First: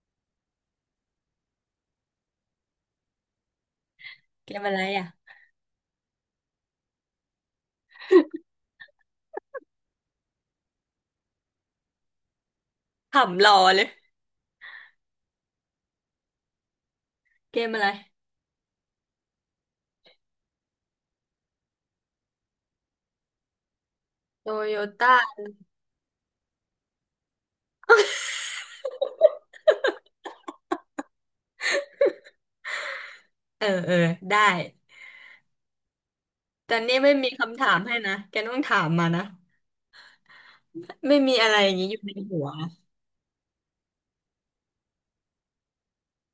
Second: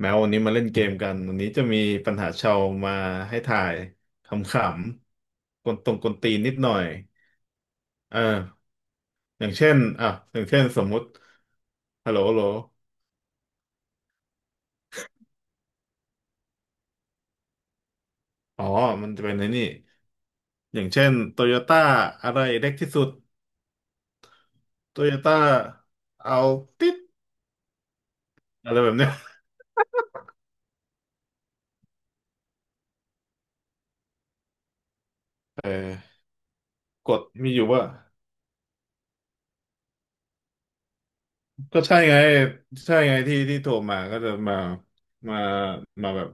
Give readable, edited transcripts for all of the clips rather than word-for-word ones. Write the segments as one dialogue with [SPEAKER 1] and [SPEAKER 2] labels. [SPEAKER 1] แม้วันนี้มาเล่นเกมกันวันนี้จะมีปัญหาชาวมาให้ถ่ายขำ
[SPEAKER 2] เกมอะไรอ่ะ
[SPEAKER 1] ๆกวนตรงกวนตีนนิดหน่อยเอออย่างเช่นอ่ะอย่างเช่นสมมุติฮัลโหลฮัลโหล
[SPEAKER 2] ขำรอเลยเกมอะไร
[SPEAKER 1] อ๋อมันจะเป็นในนี่ อย่างเช่นโตโยต้าอะไรเล็กที่สุด
[SPEAKER 2] โตโย
[SPEAKER 1] โตโย
[SPEAKER 2] ต้า
[SPEAKER 1] ต้าเอาติดอะไรแบบเนี้ย
[SPEAKER 2] เออได้
[SPEAKER 1] เออ
[SPEAKER 2] แต่นี่
[SPEAKER 1] ก
[SPEAKER 2] ไม่
[SPEAKER 1] ฎ
[SPEAKER 2] มี
[SPEAKER 1] มีอ
[SPEAKER 2] คำ
[SPEAKER 1] ยู่
[SPEAKER 2] ถาม
[SPEAKER 1] ว่า
[SPEAKER 2] ให้นะแกต้องถามมานะไม่มีอะไรอย่าง
[SPEAKER 1] ก็
[SPEAKER 2] นี้อ
[SPEAKER 1] ใช่
[SPEAKER 2] ยู่ใน
[SPEAKER 1] ไง
[SPEAKER 2] หัว
[SPEAKER 1] ใช่ไงที่ที่โทรมาก็จะมามามาแบบ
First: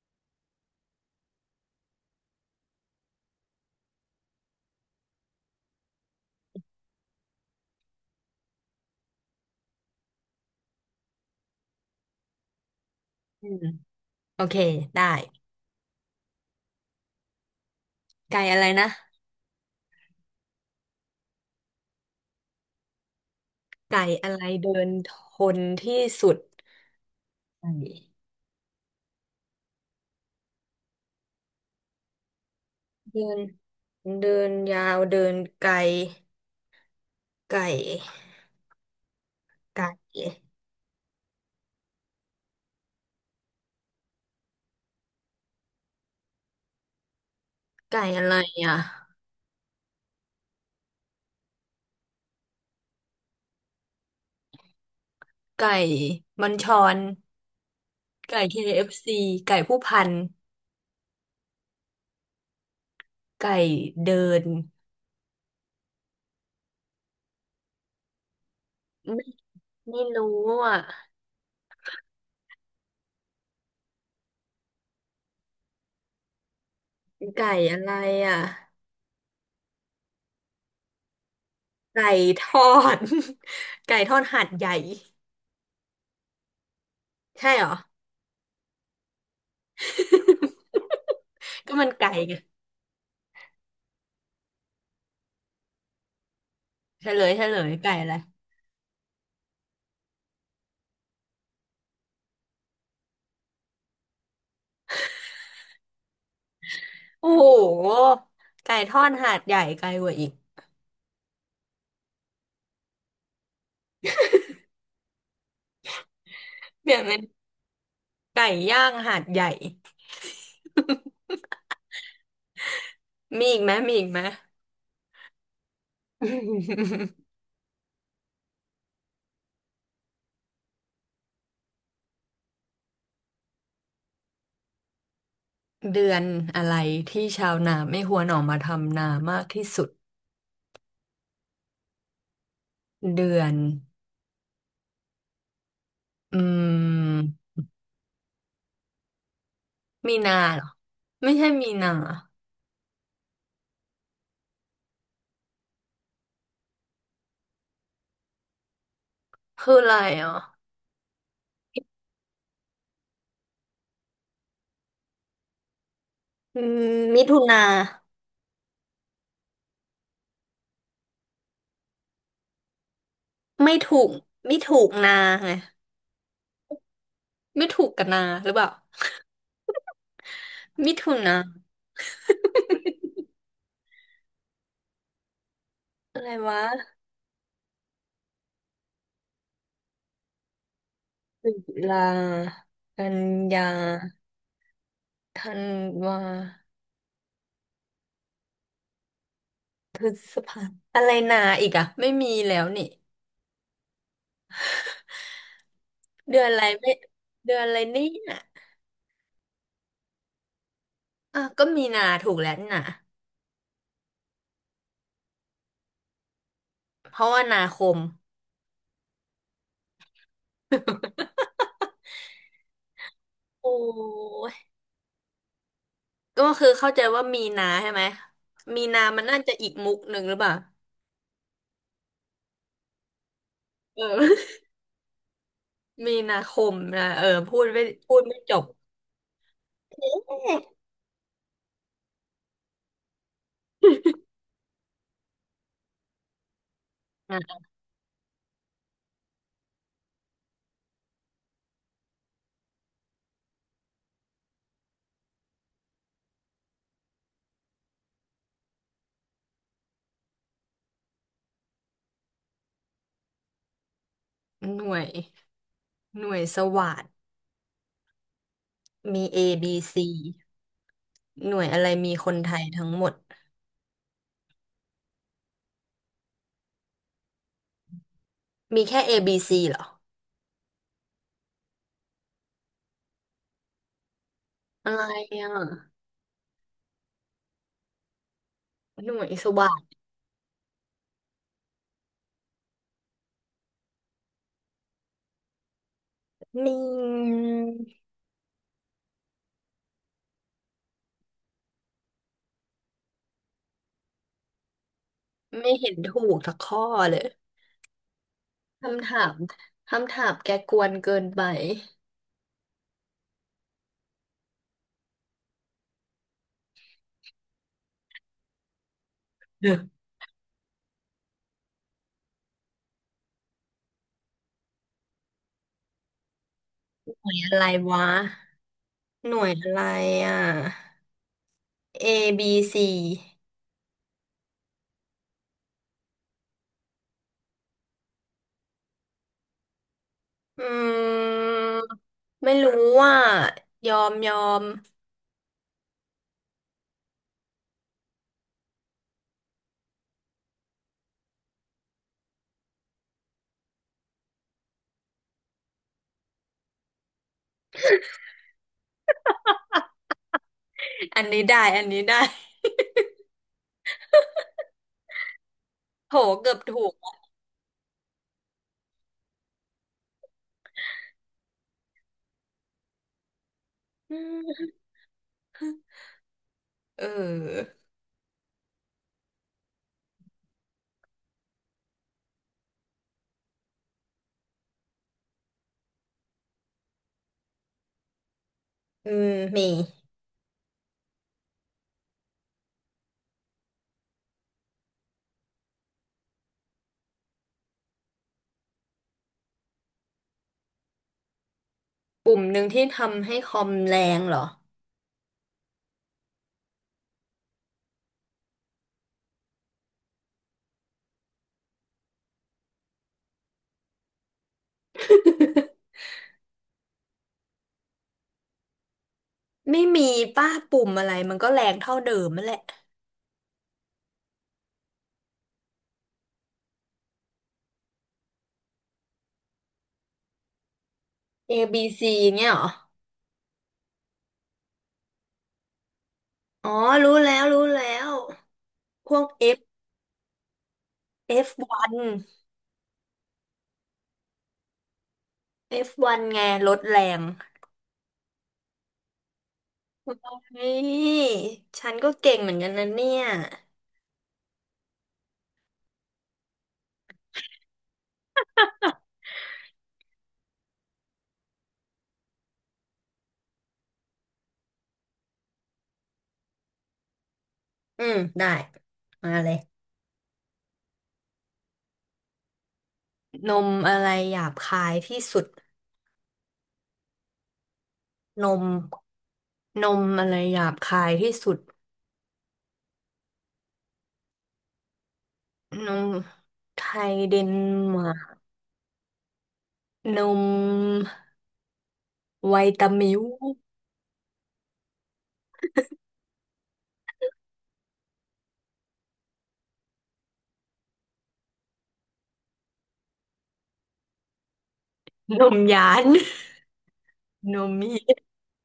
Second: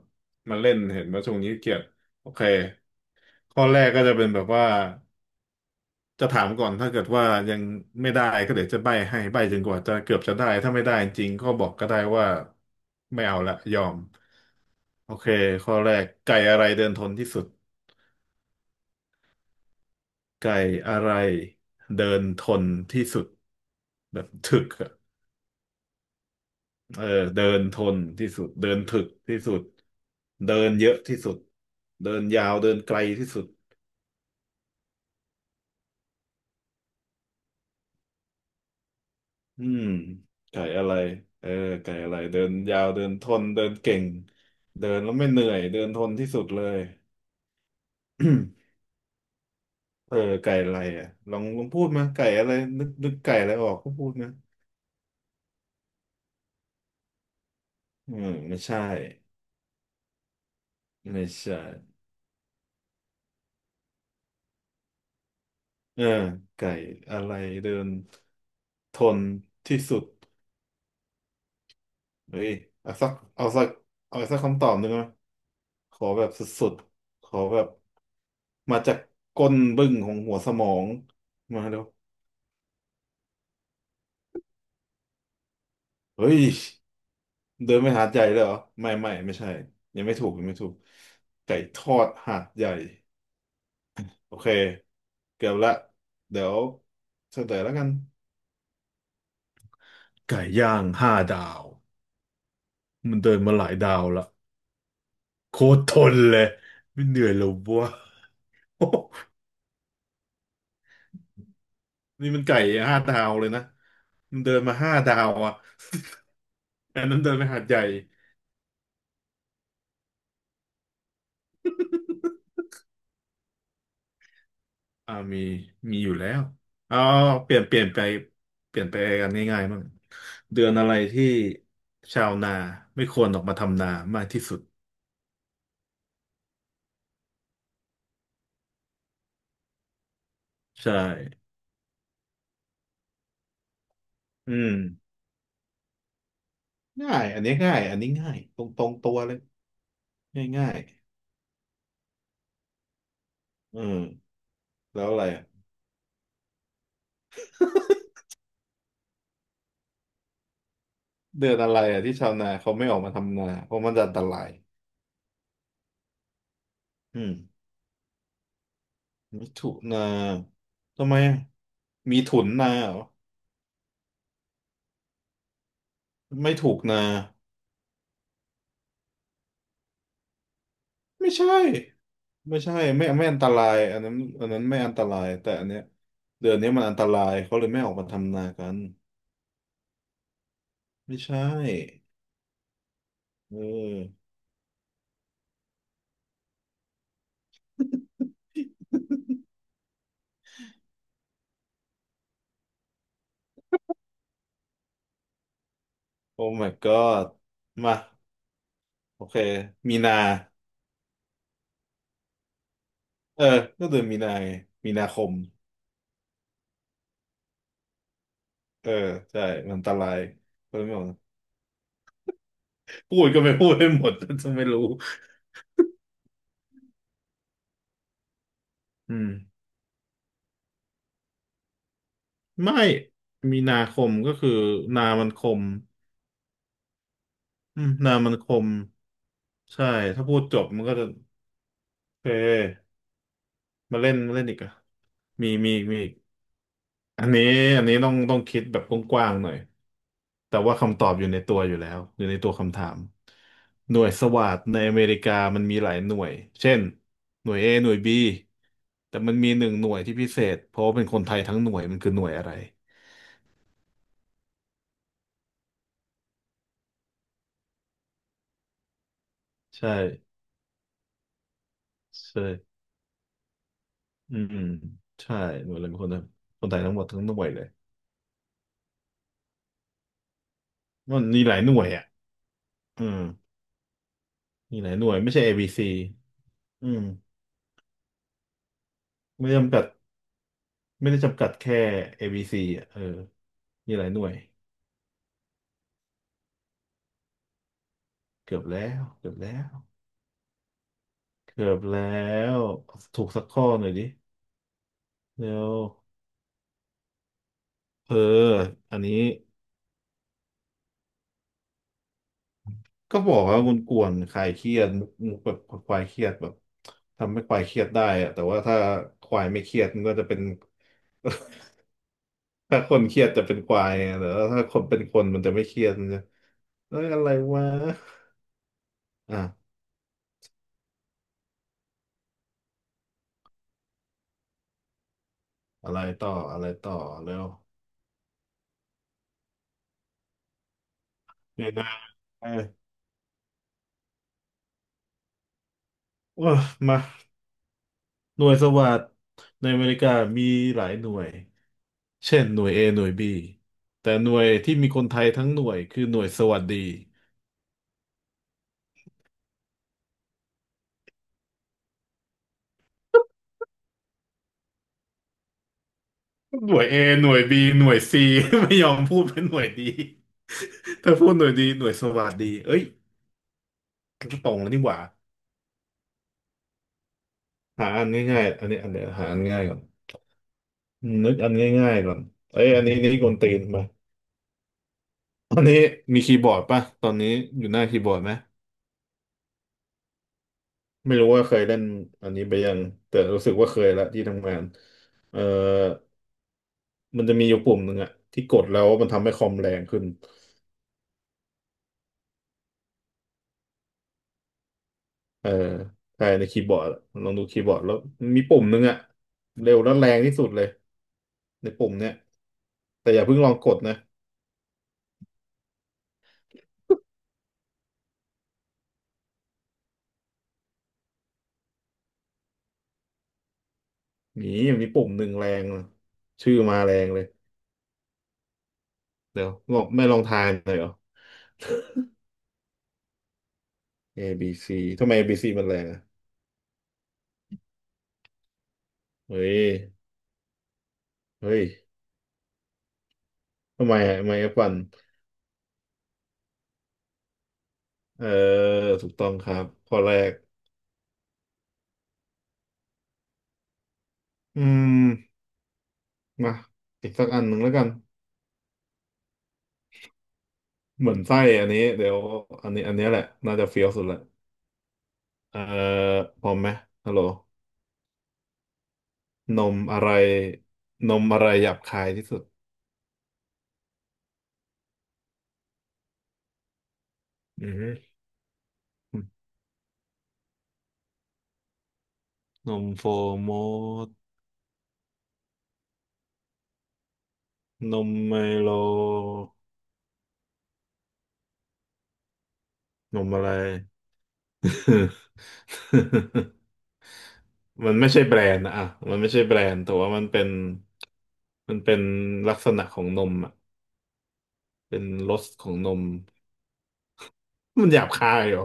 [SPEAKER 1] มาเล่นเห็นว่าช่วงนี้เกียดโอเคข้อแรกก็จะเป็นแบบว่าจะถามก่อนถ้าเกิดว่ายังไม่ได้ก็เดี๋ยวจะใบ้ให้ใบ้จนกว่าจะเกือบจะได้ถ้าไม่ได้จริงก็บอกก็ได้ว่าไม่เอา
[SPEAKER 2] อื
[SPEAKER 1] ละ
[SPEAKER 2] ม
[SPEAKER 1] ยอม
[SPEAKER 2] โอเคได้
[SPEAKER 1] โอเคข้อแรกไก่อะไรเดินทนที่สุด
[SPEAKER 2] ไก่อะไรนะ
[SPEAKER 1] ไก่อะไรเดินทนที่สุด
[SPEAKER 2] ไก่
[SPEAKER 1] แบบ
[SPEAKER 2] อะไร
[SPEAKER 1] ถึก
[SPEAKER 2] เดิ
[SPEAKER 1] อะ
[SPEAKER 2] นทนที่สุด
[SPEAKER 1] เออเดิน
[SPEAKER 2] ไก
[SPEAKER 1] ท
[SPEAKER 2] ่
[SPEAKER 1] นที่สุดเดินถึกที่สุดเดินเยอะที่สุดเดินยาวเดินไกล
[SPEAKER 2] เดิ
[SPEAKER 1] ที่
[SPEAKER 2] น
[SPEAKER 1] สุด
[SPEAKER 2] เดินยาวเดินไกลไก่
[SPEAKER 1] อืม
[SPEAKER 2] ไก่
[SPEAKER 1] ไก่อะไรเออไก่อะไรเดินยาวเดินทนเดินเก่งเดินแล้วไม่เหนื่อยเดินทนที่สุดเลย
[SPEAKER 2] ไก่อะไร อ่ะ
[SPEAKER 1] เออไก่อะไรอ่ะลองลองพูดมาไก่อะไรนึกนึกไก่อะไรออกก็พูดนะ
[SPEAKER 2] ไก่บัญชร
[SPEAKER 1] อืม
[SPEAKER 2] ไก่เค
[SPEAKER 1] ไม่ใช่
[SPEAKER 2] เอฟ f ีไก่ผู้พัน
[SPEAKER 1] ไม่ใช่
[SPEAKER 2] ไก่เดิน
[SPEAKER 1] เออไก่อะไรเดินทน
[SPEAKER 2] ไม่
[SPEAKER 1] ที่สุ
[SPEAKER 2] ไม่
[SPEAKER 1] ด
[SPEAKER 2] รู้อ่ะ
[SPEAKER 1] เฮ้ยเอาสักเอาสักเอาสักคำตอบหนึ่งนะขอแบบสุดๆ ขอ
[SPEAKER 2] ไก่
[SPEAKER 1] แบบ
[SPEAKER 2] อะไรอ่ะ
[SPEAKER 1] มาจากก้นบึ้งของหัวสมองมาแล้ว
[SPEAKER 2] ไก่ทอด ไก่ทอดหาดใหญ่
[SPEAKER 1] เฮ้ย
[SPEAKER 2] ใช่เหรอ
[SPEAKER 1] เดินไปหาดใหญ่เลยเหรอ ไม่ไม่ไม่ใช่ ยังไม่ถูกยังไม่ถูก ไก่
[SPEAKER 2] ก็
[SPEAKER 1] ท
[SPEAKER 2] มัน
[SPEAKER 1] อด
[SPEAKER 2] ไก่ไง
[SPEAKER 1] หาดใหญ่โอเคเกือบละเดี๋ยว
[SPEAKER 2] เฉลย
[SPEAKER 1] เฉ
[SPEAKER 2] เฉ
[SPEAKER 1] ล
[SPEAKER 2] ล
[SPEAKER 1] ย
[SPEAKER 2] ย
[SPEAKER 1] แล้วกัน
[SPEAKER 2] ไก่อะไร
[SPEAKER 1] ไก่ย่างห้าดาวมันเดินมาหลายดาวละโคตรทนเลยไม่เหนื่อย
[SPEAKER 2] โอ้โ
[SPEAKER 1] เลยวะ
[SPEAKER 2] หไก่ทอดหา ดใหญ่ไกลกว่าอีก
[SPEAKER 1] นี่มันไก่ห้าดาวเลยนะ มันเดินมาห้าดาวอ่ะ
[SPEAKER 2] เป ลี่ย
[SPEAKER 1] อั
[SPEAKER 2] น
[SPEAKER 1] น
[SPEAKER 2] เป็
[SPEAKER 1] นั้
[SPEAKER 2] น
[SPEAKER 1] นเดินไปหาดใหญ่
[SPEAKER 2] ไก่ย่างหาดใหญ่มีอีกไหม
[SPEAKER 1] อ่ามีมีอยู่แล้วเอา เปลี่ยนเปลี่ยนไป เปลี่ยนไปกันง่ายๆบ้างเดือนอะไรที่ชาวนาไม่ควรออกมาทำนามากที่สุด
[SPEAKER 2] เดือนอะไรที่ชาวนาไม่ควรออกมาทำนามากที่สุด
[SPEAKER 1] ใช่
[SPEAKER 2] เดือน
[SPEAKER 1] อืม
[SPEAKER 2] อื
[SPEAKER 1] ง่ายอันนี้
[SPEAKER 2] ม
[SPEAKER 1] ง่ายอันนี้ง่ายตรงตรงตัวเลย
[SPEAKER 2] มีนา
[SPEAKER 1] ง่าย
[SPEAKER 2] เหรอ
[SPEAKER 1] ง่าย
[SPEAKER 2] ไม่ใช่มีนา
[SPEAKER 1] อืมแล้วอะไรอะ
[SPEAKER 2] คืออะไรอ่ะ
[SPEAKER 1] เดือนอะไรอ่ะที่ชาวนาเขาไม่ออกมาทำนาเพราะมันจะอันตราย
[SPEAKER 2] อืม
[SPEAKER 1] อื
[SPEAKER 2] มิ
[SPEAKER 1] ม
[SPEAKER 2] ถุนา
[SPEAKER 1] มิถุนาทำไมอะมีถุนนาเหรอ
[SPEAKER 2] ไม่ถูกไม่ถูกนาไง
[SPEAKER 1] ไม่ถูกนา
[SPEAKER 2] ไม่ถูกกับนาหรือเปล่ามิถุ
[SPEAKER 1] ไม่
[SPEAKER 2] นา
[SPEAKER 1] ใช่ไม่ใช่ ไม่ไม่อันตรายอันนั้นอันนั้นไม่อันตรายแต่อันเนี้ย
[SPEAKER 2] อะไร
[SPEAKER 1] เดือน
[SPEAKER 2] วะ
[SPEAKER 1] นี้มันอันตรายเขาเลยไม่ออกมาทำนากันไม่ใช่
[SPEAKER 2] ตุลากัน
[SPEAKER 1] เ
[SPEAKER 2] ยา
[SPEAKER 1] ออ
[SPEAKER 2] ธันวาพฤษภาอะไรนาอีกอะไม่มีแล้วนี่เดื
[SPEAKER 1] โอ้
[SPEAKER 2] อนอะไร
[SPEAKER 1] my
[SPEAKER 2] ไม่
[SPEAKER 1] god
[SPEAKER 2] เดือนอะไร
[SPEAKER 1] มา
[SPEAKER 2] เนี่ย
[SPEAKER 1] โอเคมีนา
[SPEAKER 2] อ่ะก็มีนาถูกแล้วนี่นะ
[SPEAKER 1] เออก็เดือนมีนาไงมีนาคม
[SPEAKER 2] เพราะว่านาคม
[SPEAKER 1] เออใช่มันอันตรายเขาเลยไม่ออกมาพูดก็ไม่พู
[SPEAKER 2] โอ
[SPEAKER 1] ดให้หมด
[SPEAKER 2] ้
[SPEAKER 1] จะไม่รู้
[SPEAKER 2] ก็คือเข้าใจว่ามีนาใช่ไหมมีนา
[SPEAKER 1] อื
[SPEAKER 2] มัน
[SPEAKER 1] ม
[SPEAKER 2] น่าจะอีกมุกหนึ่งหรือเปล่า
[SPEAKER 1] ไม่มีนาค
[SPEAKER 2] เอ
[SPEAKER 1] มก็
[SPEAKER 2] อ
[SPEAKER 1] คือ นามันคม
[SPEAKER 2] มีนาคมนะเออพูดไม่
[SPEAKER 1] อืม
[SPEAKER 2] พู
[SPEAKER 1] นา
[SPEAKER 2] ด
[SPEAKER 1] มัน
[SPEAKER 2] ไม่
[SPEAKER 1] ค
[SPEAKER 2] จบ
[SPEAKER 1] มใช่ถ้าพูดจบมันก็จะโอเคมาเล่นมาเล่นอีกอะมีมีมีอีกอันนี้
[SPEAKER 2] อ่ะ
[SPEAKER 1] อันนี้ต้องต้องคิดแบบกว้างๆหน่อยแต่ว่าคำตอบอยู่ในตัวอยู่แล้วอยู่ในตัวคำถามหน่วยสวาทในอเมริกามันมีหลายหน่วยเช่นหน่วย A หน่วย B แต่มันมีหนึ่งหน่วยที่พิเศษเพราะว่าเป็นคนไทยทั้งหน่วยมันคือหน่วยอะไร
[SPEAKER 2] หน่วยหน่วยสวัสดมี A
[SPEAKER 1] ใช่
[SPEAKER 2] ซีหน่วยอะไรมีคนไทย
[SPEAKER 1] ใช่
[SPEAKER 2] ทั้งหมด
[SPEAKER 1] อืมใช่หน่วยรวมคนคนไทยทั้งหมดทั้งหน่วยเลย
[SPEAKER 2] มีแค่ A B C เหรอ
[SPEAKER 1] มันมีหลายหน่วยอ่ะอืมมีห
[SPEAKER 2] อะ
[SPEAKER 1] ลาย
[SPEAKER 2] ไร
[SPEAKER 1] หน่วยไม่ใช่ ABC อ
[SPEAKER 2] อ่ะ
[SPEAKER 1] บีซีอืม
[SPEAKER 2] หน่วย
[SPEAKER 1] ไม่
[SPEAKER 2] ส
[SPEAKER 1] ได้
[SPEAKER 2] วั
[SPEAKER 1] จำ
[SPEAKER 2] ส
[SPEAKER 1] กัด
[SPEAKER 2] ด
[SPEAKER 1] ไม่ได้จำกัดแค่ ABC อบีซีอ่ะเออมีหลายหน่วย
[SPEAKER 2] นี่
[SPEAKER 1] เกือบแล้วเกือบแล้วเกือบแล้วถูกสักข้อหน่อยดิแล้
[SPEAKER 2] ไม่
[SPEAKER 1] ว
[SPEAKER 2] เห็นถูกสักข้อเลย
[SPEAKER 1] เอออัน
[SPEAKER 2] คำ
[SPEAKER 1] นี้
[SPEAKER 2] ถามคำถามแกกวนเกินไป
[SPEAKER 1] ก็บอกว่าคุณกวนๆคลายเครียดมุกมุกแบบคลายเครียดแบบทำให้คลายเครียดได้อะแต่ว่าถ้าคลายไม่เครียด มั
[SPEAKER 2] ห
[SPEAKER 1] นก็จะเป็น ถ้าคนเครียดจะเป็นควายไงแต่ว่าถ้าคนเป็นคนมันจะไม่เครียดมันจะเอ้ยอะ
[SPEAKER 2] น่
[SPEAKER 1] ไร
[SPEAKER 2] วยอะไร
[SPEAKER 1] วะ
[SPEAKER 2] วะห
[SPEAKER 1] อ่ะ
[SPEAKER 2] น่วยอะไรอ่ะ A B C
[SPEAKER 1] อะไรต่ออะไรต่อเร็ว
[SPEAKER 2] อื
[SPEAKER 1] เนี่ย
[SPEAKER 2] ม
[SPEAKER 1] นะเออ
[SPEAKER 2] ไม่รู้ว่ายอม
[SPEAKER 1] ว้ามาหน่วยสวัสดในอเมริกามีหลายหน่วยเช่นหน่วย A หน่วย B แต่หน่วยที่มีคนไทยทั้งหน่วยคือหน่วยสวัสดี
[SPEAKER 2] อันนี้ได้โหเกือบ
[SPEAKER 1] หน่ว
[SPEAKER 2] ถู
[SPEAKER 1] ย
[SPEAKER 2] ก
[SPEAKER 1] A หน่วย B หน่วย C ไม่ยอมพูดเป็นหน่วยดี ถ้าพูดหน่วยดีหน่วยสวัสดีเอ้ย
[SPEAKER 2] อื
[SPEAKER 1] ตรงแล้ว
[SPEAKER 2] ม
[SPEAKER 1] นี่หว่า
[SPEAKER 2] เออ
[SPEAKER 1] หาอันง่ายๆอันนี้อันเดียวหาอันง่ายก่อน อืมนึกอันง่ายๆก่อนเอ้ยอันนี้นี่กวนตีนป่ะอันนี้มีคีย์บอร์ดป่ะตอนนี้อยู่หน้าคีย์บอร์ดไหม
[SPEAKER 2] อืมมี
[SPEAKER 1] ไม่รู้ว่าเคยเล่นอันนี้ไปยังแต่รู้สึกว่าเคยละที่ทำงานเออมันจะมีอยู่ปุ่มหนึ่งอะที่กดแล้วมันทำให้คอมแรงขึ้น
[SPEAKER 2] ปุ่มหนึ่งที่ทำให้คอมแรงเหรอ
[SPEAKER 1] เออใช่ในคีย์บอร์ดอะลองดูคีย์บอร์ดแล้วมีปุ่มหนึ่งอะเร็วและแรงที่สุดเลยในปุ่มเนี้ยแต่อย่าเพิ่งลองกดนะ
[SPEAKER 2] ไม่มีป้าปุ่มอะไรมันก็แรงเท่าเดิมนั่นแหละ
[SPEAKER 1] หนีมีปุ่มหนึ่งแรงอะชื่อมาแรงเลยเดี๋ยวลองไม่ลองทายหน่อยเหรอ
[SPEAKER 2] A B C เนี่ยเหรอ
[SPEAKER 1] A B C ทำไม A B C มันแรงอ่ะ
[SPEAKER 2] อ๋อรู้แล้วพวก
[SPEAKER 1] เฮ้
[SPEAKER 2] F
[SPEAKER 1] ย เฮ้ย
[SPEAKER 2] F1
[SPEAKER 1] ทำไมอ่ะทำไมอะปั่น
[SPEAKER 2] F1 ไงลดแรง
[SPEAKER 1] เออถูกต้องครับข้อแรก
[SPEAKER 2] เฮ้ยฉันก็เก่งเหมือนกันนะเนี่ย
[SPEAKER 1] อืมมาอีกสักอันหนึ่งแล้วกัน เหมือนไส้อันนี้ เดี๋ยวอันนี้ อันนี้แหละ น่าจะเฟี้ยวสุดละเออ พร้อมไหมฮัลโหล
[SPEAKER 2] อืมได้มาเลย
[SPEAKER 1] นมอะไร นมอะไรหยาบคายที่สุด
[SPEAKER 2] นมอะไรหยาบคายที่สุด
[SPEAKER 1] อือฮึ
[SPEAKER 2] นมนมอะไรหยาบคายที่สุด
[SPEAKER 1] นมโฟโมด
[SPEAKER 2] นมไทยเดน
[SPEAKER 1] น
[SPEAKER 2] มา
[SPEAKER 1] ม
[SPEAKER 2] ร์
[SPEAKER 1] ไม
[SPEAKER 2] ก
[SPEAKER 1] โล
[SPEAKER 2] นมไวตามิ
[SPEAKER 1] น
[SPEAKER 2] ว
[SPEAKER 1] มอะไร มันไม่ใช่แบรนด์นะอ่ะมันไม่ใช่แบรนด์แต่ว่ามันเป็นมันเป็นลักษณะของนมอ่ะเป็นร
[SPEAKER 2] น
[SPEAKER 1] ส
[SPEAKER 2] ม
[SPEAKER 1] ขอ
[SPEAKER 2] ห
[SPEAKER 1] งน
[SPEAKER 2] ยา
[SPEAKER 1] ม
[SPEAKER 2] นนม
[SPEAKER 1] มันห
[SPEAKER 2] เหี้
[SPEAKER 1] ยาบ
[SPEAKER 2] ย
[SPEAKER 1] คายเหรอ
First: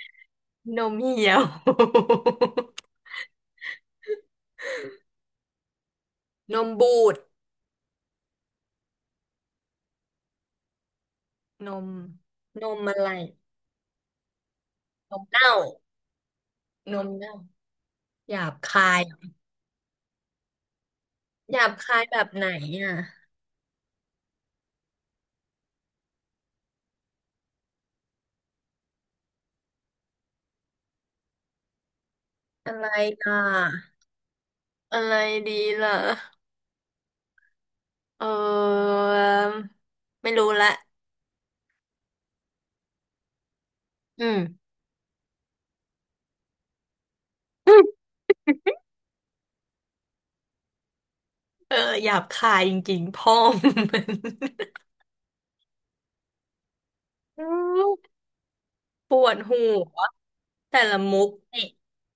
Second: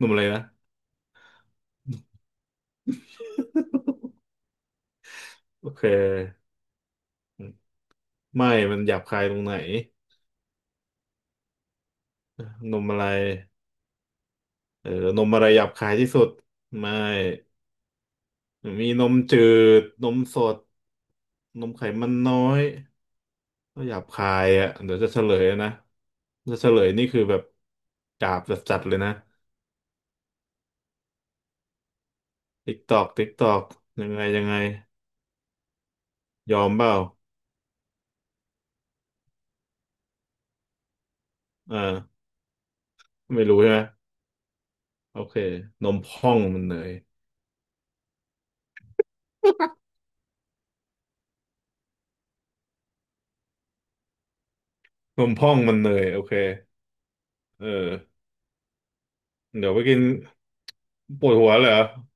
[SPEAKER 1] นมอะไรนะ
[SPEAKER 2] นมเหี่ยว
[SPEAKER 1] โอเค
[SPEAKER 2] นมบูด
[SPEAKER 1] ไม่มันหยาบคายตรงไหน
[SPEAKER 2] นมน
[SPEAKER 1] น
[SPEAKER 2] ม
[SPEAKER 1] ม
[SPEAKER 2] อะ
[SPEAKER 1] อะไร
[SPEAKER 2] ไร
[SPEAKER 1] เออ
[SPEAKER 2] น
[SPEAKER 1] น
[SPEAKER 2] ม
[SPEAKER 1] มอะไร
[SPEAKER 2] เน่า
[SPEAKER 1] หยาบคายที่สุดไม่
[SPEAKER 2] นมเน่าหยาบคา
[SPEAKER 1] มี
[SPEAKER 2] ย
[SPEAKER 1] นมจืดนมสด
[SPEAKER 2] ห
[SPEAKER 1] น
[SPEAKER 2] ยาบ
[SPEAKER 1] มไข
[SPEAKER 2] คาย
[SPEAKER 1] มัน
[SPEAKER 2] แบบ
[SPEAKER 1] น้อ
[SPEAKER 2] ไหน
[SPEAKER 1] ย
[SPEAKER 2] อ่ะ
[SPEAKER 1] ก็หยาบคายอ่ะเดี๋ยวจะเฉลยนะจะเฉลยนี่คือแบบหยาบจัดๆเลยนะ
[SPEAKER 2] อะ
[SPEAKER 1] ติ๊ก
[SPEAKER 2] ไร
[SPEAKER 1] ตอกติ๊ก
[SPEAKER 2] อ่ะ
[SPEAKER 1] ตอกยังไงยังไง
[SPEAKER 2] อะไรดีล่ะ
[SPEAKER 1] ยอมเปล่า
[SPEAKER 2] เออไม่รู้ละ
[SPEAKER 1] อ่าไม่รู้ใช่ไหม
[SPEAKER 2] อืม
[SPEAKER 1] โอเค นมพองมันเนย
[SPEAKER 2] เออหยาบคายจริงๆพ่อมัน
[SPEAKER 1] นมพองมันเนยโอเค
[SPEAKER 2] อื
[SPEAKER 1] เออ
[SPEAKER 2] มปวดหั
[SPEAKER 1] เดี๋ยวไปกิ
[SPEAKER 2] ว
[SPEAKER 1] น
[SPEAKER 2] แต่ละมุ
[SPEAKER 1] ป
[SPEAKER 2] ก
[SPEAKER 1] วดหัว
[SPEAKER 2] นี่
[SPEAKER 1] เหรอ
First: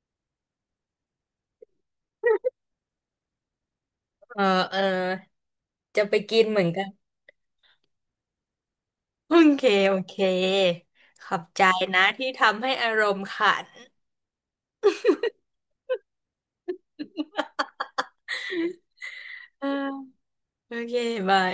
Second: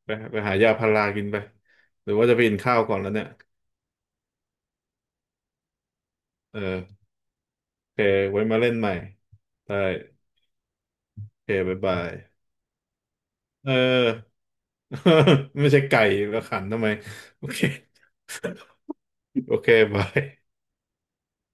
[SPEAKER 1] ไปไปหายาพารากินไป หรือว่าจะไปกินข้าวก่อนแล้วเนี่ย
[SPEAKER 2] เออเออจะไปกินเห
[SPEAKER 1] เอ
[SPEAKER 2] มือนกัน
[SPEAKER 1] อโอเค ไว้มาเล่นใหม่
[SPEAKER 2] โอเค
[SPEAKER 1] ได้
[SPEAKER 2] โอเค
[SPEAKER 1] โอ
[SPEAKER 2] ขอบ
[SPEAKER 1] เค
[SPEAKER 2] ใจ
[SPEAKER 1] บ๊ายบา
[SPEAKER 2] นะ
[SPEAKER 1] ย
[SPEAKER 2] ที่ทำให้อารมณ์ขัน
[SPEAKER 1] เออ ไม่ใช่ไก่แล้วขันทำไมโอเค โอ
[SPEAKER 2] เออ
[SPEAKER 1] เคบาย
[SPEAKER 2] โอเคบาย